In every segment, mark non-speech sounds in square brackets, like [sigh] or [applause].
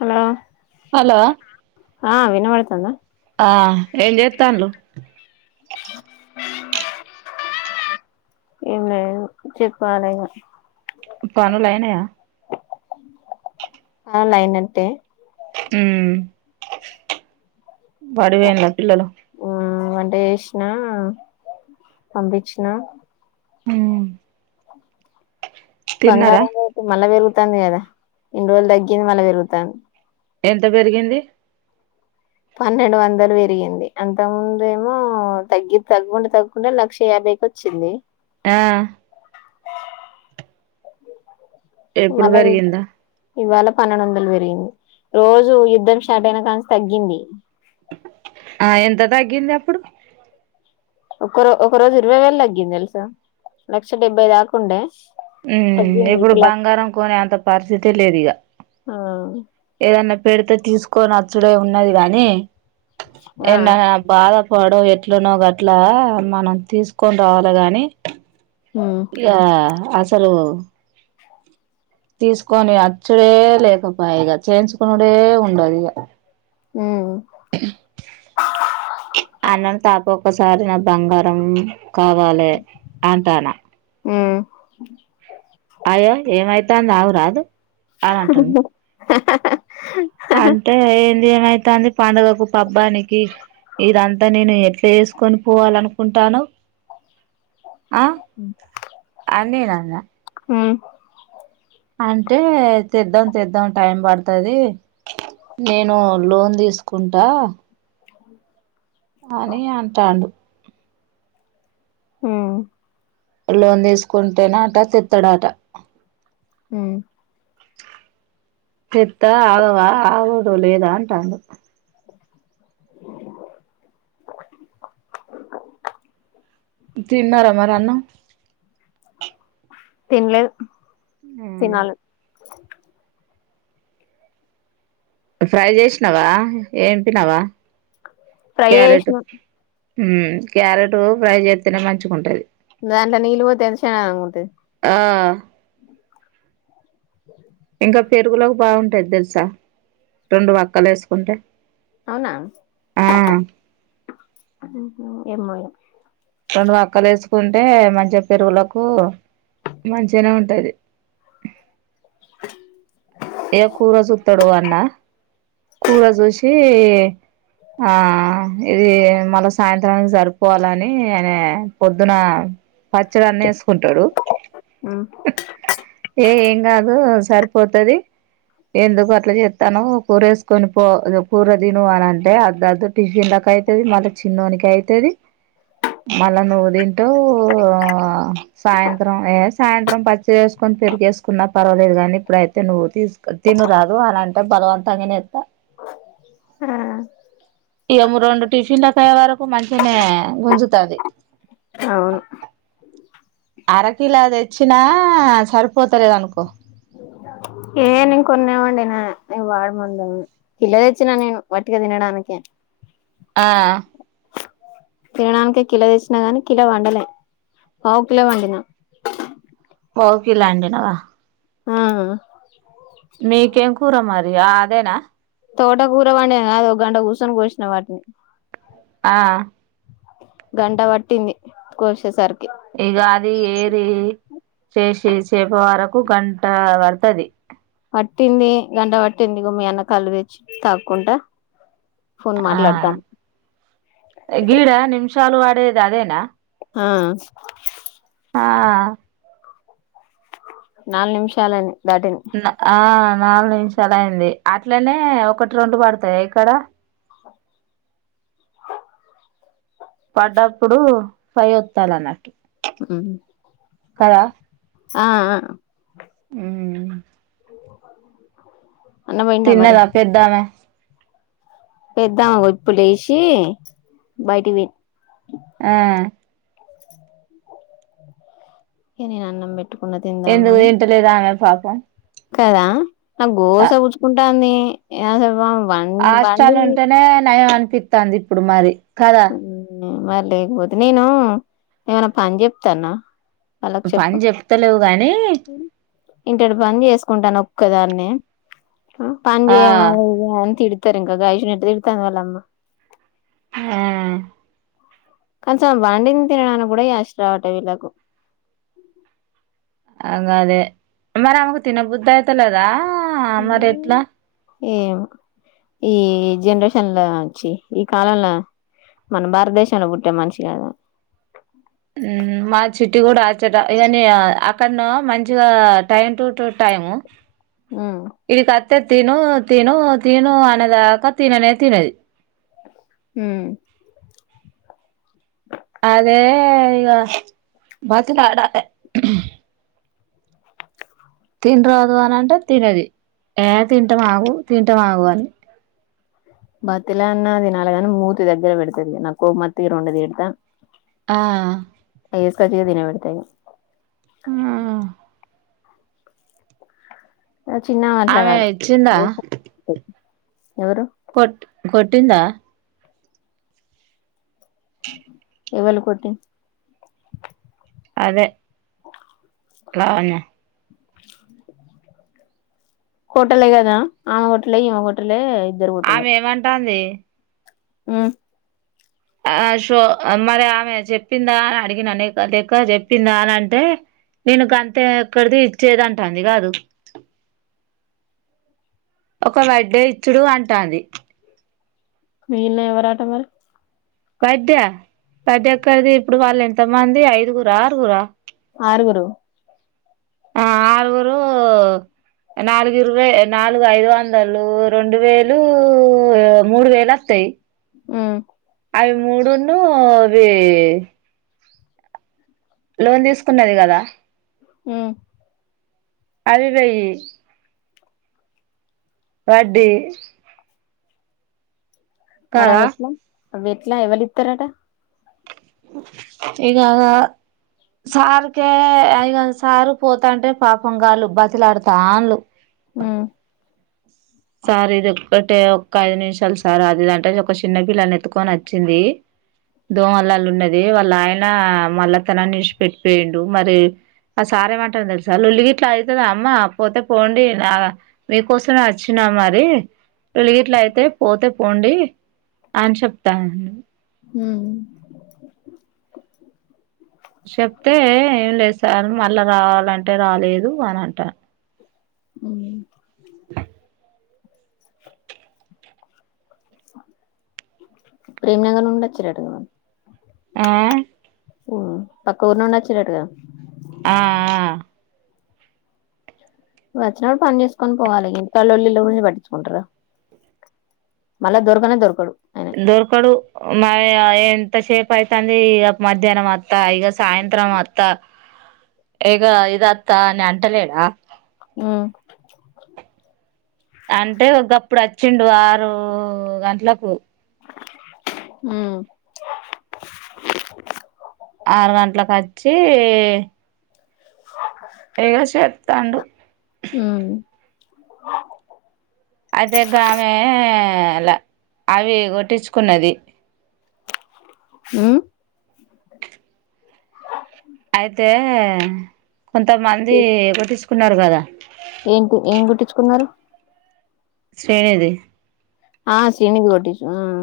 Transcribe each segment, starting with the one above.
Hello hello ఆ వినబడుతుందా ఆ ఏంజ తాండ్లు ఏం లేదు చెప్పాలిగా పనులైనయా పనులైనట్టే ఉమ్ బడికి పొయ్యిల్లా పిల్లలు వంటే చేసినా పంపించిన ఉమ్ బంగారం రేటు మల్ల పెరుగుతది తగ్గింది కదా ఇన్ని రోజులు తగ్గింది మళ్ళీ పెరుగుతుంది ఎంత పెరిగింది పన్నెండు వందలు పెరిగింది అంత ముందుేమో తగ్గి తగ్గుకుంటా తగ్గుకుంటే లక్ష యాభైకి వచ్చింది ఆ ఎప్పుడు మళ్ళవు పెరిగిందా ఇవాళ పన్నెండు వందలు పెరిగింది రోజు యుద్ధం స్టార్ట్ అయిన కాంచి తగ్గింది ఆ ఎంత తగ్గింది అప్పుడు ఒకరో ఒక రోజు ఇరవై వేలు తగ్గింది తెలుసా లక్ష డెబ్బై దాకా ఉండే ఉమ్ ఇప్పుడు బంగారం కొనే అంత పరిస్థితే లేదు ఇగ ఏదన్న పెడితే తీసుకొని అచ్చుడే ఉన్నది గాని ఆ ఎన్నా భాగం పడో ఎట్లనో గట్లా మనం తీసుకొని రావాలి గాని ఉమ్ ఇగ అసలు [inaudible] తీసుకొని అచ్చుడే లేక పాయే ఇగ చేయించుకున్నాడే ఉండదు ఇగ ఉమ్ అన్నను తాకోబ్ ఒసారి నా బంగారం కావాలే అంటాన ఉ అయ్యో ఏమైతాంది ఆగరాదు అని అంటాను అంటేన్ ఏమైతాంది పండుగకు పబ్బానికి ఇదంతా నేను ఎట్లా వేసుకొని పోవాలనుకుంటా అన్నావ్ ఆ అన్నయ్య నా లా ఉ అంటే తెద్దాం తెద్దాం టైం పడుతది నేను లోన్ తీసుకుంటా అ అని అంటాడు ఉ లోన్ తీసుకుంటేనే అట తెత్తాడాట ఉ తేత్తా ఆగవా ఆగుడు లేదా అంటాడు తిన్నారా మరి అన్నం తిన్లే తినాలి ఫ్రై చేసినవా ఏంపినావా ఫ్రై ఏసినం హ్మ్ క్యారెట్ ఫ్రై చేస్తేనే మంచిగా ఉంటది దాంట్ల నీళ్లు వోతే ఎంత చండాలంగా ఉంటది ఆ ఇంకా పెరుగులోకి బాగుంటాది తెలుసా రెండు వక్కలు వేసుకుంటే అవునా ఆ ఉమ్ ఏం [inaudible] రెండు మక్కలు వేసుకుంటే మంచిగా పెరుగులకు మంచిగానే ఉంటది కూర చూస్తాడు అన్న కూర చూసి ఆ ఇది మళ్ళా సాయంత్రానికి సరిపోవాలని ఆన పొద్దున పచ్చడి అన్ని వేసుకుంటాడు ఉమ్ ఏ ఏం కాదు సరి పోతది ఎందుకు అట్లా చెస్తానవు కూర వేసుకొని పో కూర తిను అని అంటే అద్ టిఫిన్ లకి అవుతుది మళ్ళా చిన్నోనికి అయితుది మళ్ళా నువ్వు తింటవు సాయంత్రం ఏ సాయంత్రం పచ్చిడి వేసుకొని పెరిగ వేసుకున్నా పర్వాలేదు కానీ ఇప్పుడయితే నువ్వు తీసుకు తినురాదు అలా అంటే బలవంతంగానే ఎస్టా ఆ ఇము రెండు టిఫిన్ల కి అయి వరకు మంచినే గుంజుతుది అవును అరకిలో తెచ్చినా సరిపోతలేదు అనుకో ఏ నేను కొన్నావండిన వాడముందు [inaudible] ఆ తినడానికి కిలో తెచ్చిన గాని కిలో వండలే పావు కిలో వండినా పోకిలాండినావా ఆ మీకేం కూర మరి అదేనా తోట కూరవండిన కాదు ఒక గంట కూర్చొని కోసిన వాటిని ఆ గంట వట్టింది కోర్శ సర్కి ఇగ అది ఏరి చేసి చేప వరకు గంట పడుతది పట్టింది గంటా పట్టింది ఇగో మ్మి అన్న కళ్ళు తెచ్చి తాకుంటా ఆ గిడ నిమిష షాలు వడేది అదేనా ఆ ఆ నాలు నిమిషలాయింది ఆ నాలుగు నిమిషాలు అయింది అట్లనే ఒకటి రెండు పడతాయి ఇక్కడ పడ్డప్పుడు ఫైఓత్తాల అనట్టు ఆ ఆ [inaudible] తిన్నదా పెద్దామే పెద్దాం ఇప్పుడు లేసి బయటికి పోయి ఆ ఏని నాన్నంబెట్ ఎందుకు తింటాలేదామే పాపం కదా ఆ గోస గుచ్చుం తంది ఇగ అసలు పాపం ఆష్టాలు ఉంటేనే నయం అనిపితంది ఇప్పుడు మరి కద మరి లేకపోతే నేను ఏమైనా పని చెప్తానా వాళ్ళకి చెప్పు పని చెప్తలేవు గాని ఇంటేడు పని చేసుకుంటన ఒక్కదాన్ని పని ఆ జెయ్యవు అని తిడ్ సరే ఇంకా గ ఐషు ఎట్టా తిడతందివల్లమ హా కొంచెం వండింది తినడానికి కూడా యాష్ట రావాటే వీళ్ళకు అ అదే మరి ఆమకు తినబుద్ధ ఐతలేదా ఆ మరి ఎట్లా ఏమో ఈ జనరేషన్ లో వచ్చి ఈ కాలంలో మన భారతదేశంలో పుట్టే మనిషి కాదు ఊ మా చిటీ కూడా చట ఇయాన్ని యా అ అక్కన్న మంచిగా టైం టు టు టైము ఊ తే తిను తిను తిను అనేదాక తిననే తినది ఊ అదే ఇక బతిలాడాలే తినరాదు అని అంటే తినది ఏ తింటం ఆగు తింటం ఆగు అని బతిల అన్నది నాలుగ అంద మూతి దగ్గర పెడతది నాకు కోమత్త ఇగ రెండు తిడతా ఆ అయ్ ఏస్కాచి ఇగ తినవేడ్త ఇగ ఆ ఆ చిన్నామే అట్లా ఆమె కాదు ఇచ్చిందా ఎవరు కొట్ కొట్టిందా ఎవళు కొటి అదే లావణ్య కోటలేగదా ఆమ కోటలే ఈమ కోటలే ఆ మేమంటంది ఉం ఆ షో మరి ఆమె చెప్పిందా అని అడిగినా నీకు చెప్పిందా అని అంటే నేను గంతే ఎక్కడిది ఇచ్చేది అంటుంది కాదు ఒక బడ్డే ఇచ్చుడు అంటంది మెయిన్న ఎవరాటా మరి పడ్డ పది ఎక్కడిది ఇప్పుడు వాళ్ళు ఎంత మంది ఐదుగుర ఆరుగుర ఆరుగురు ఆ ఆరుగురు నాలుగు ఇరవై నాలుగు ఐదు వందలు రెండు వేలు మూడు వేలు వస్తాయి ఉమ్ అవి మూడును అవి లోన్ తీసుకున్నది కదా ఉం ఆవి వేయి వడ్డీ కదా మరిఅవి ఎట్ల అవి ఎట్లా ఎవళ ఇతారట ఇక సార్కే అ ఈగ సారు పోతాంటే పాపం గాళ్ళు బతిలాడుతాంలు ఉం సార్ ఇది ఒక్కటే ఒ ఐదు నిమిషాలు సార్ అదిదింటే ఒక చిన్నపిిల్లని ఎతుకొని వచ్చింది దోమలలు ఉన్నది వాళ్ళు ఆయన మళ్లతనాన్ని ఇష్పట్టిపోయిండు మరి ఆ సారేమంటార తెలుసా వా లోల్లిగిట్లా అయితంది అమ్మ పోతే పోండి మీకోసం మే అచ్ చ్చిన మరి లోలిగిట్ల అయితే పోతే పోండి అని చెప్తా హ్మ్ చెప్తే ఏం లేద్ సా సార్ మళ్ళా రావాలంటే రాలేదు అని అంట ఉ ప్రేమ్నగర్ నుండి వచ్చిరట వాళ్ళు ఆ హు పక్క ఊరినుండి వచ్చిరటు గా ఆ ఆ వచ్చినప్పుడు పని చేసుకొని పోవాలి ఇంత లొల్లి లొల్లి పట్టించుకుంటార మళ్ళా దొరకనే దొరకడు ఆయన దొరకడు మారి ఆ ఏంత సేప్ పైతాంది ఇగ మధ్యాహ్నం అ తాగి ఇగ సాయంత్రం వత్త ఇగో ఇదొత్త అని అంటలేడ ఉం అంటే ఒకప్పుడు అచ్చిండు ఆరు గంటలకు ఉం ఆరు గంటలకు వచ్చి ఏదొ చేత్తాండు అదె గామె ఆ అలా అవి కొట్టించుకున్నది ఉ అయితే కొంతమంది ఒకటి కున్నార్ గదా ఏంటి ఏం కుట్టించుకున్నారు శ్రీనిధి ఆ శ్రీనిది గొట్టిచు ఉమ్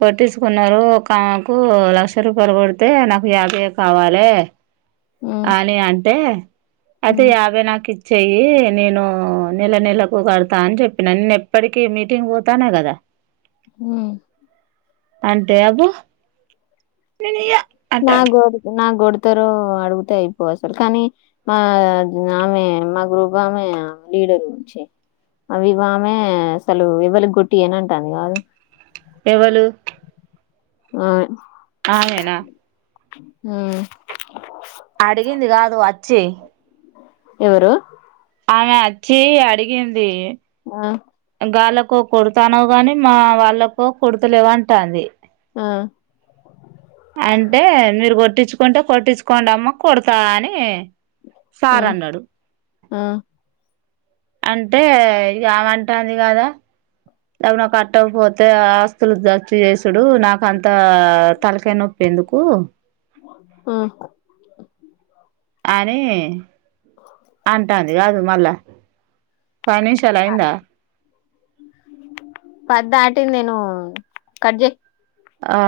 కొట్టిసుకున్నారు ఒకామెకు లక్ష రూపాయలు కొడితె నాకు యాభైయే కావాలె ఉమ్ అని అంటే అయితే ఉమ్ యాభై నాకి చెయ్యి నేను నెల నెలకు గడతా అని చెప్పినా నేను ఎప్పటికి మీటింగ్ పోతాన కద ఉమ్ అంటె అబో నేనియ్య నాక్ గొడితే నాక్ గొడి అతరు అడుగుతే అయిపో అసలు కానీ మా ఆమె మా గ్రూప్ ఆమె లీడరు ఉంచి ఇగో ఆమె అసలు ఎవలికి కొట్టియను అంటాంది కాదు ఎవలు ఒన్ ఆమె నా ఉమ్ అడిగింది గాదు వచ్చే ఎవరు ఆమె అచ్చి ఆడిగింది ము గాళ్ళలకు కొడతాను గాని మా వాళ్ళలకు కొడుతలేవంటాంది. ఆ అంటే మీరు కొట్టించుకుంటే కొట్టించుకోండమ్మా కొడతా అని సార్ ఉమ్ అన్నాడు ఉమ్ అంటే ఇగ ఆమె అంటాంది కదా ఎమన్నా కట్టక పోతే ఆస్తులు జప్తు చేసుడు నాక అంతా తలకాయి నొప్పి ఎందుకు ఉ ఓహో అని అంటాంది కాదు మళ్ళా పనిషలయిందా పద్దంట్టి నేను కట్ ఆ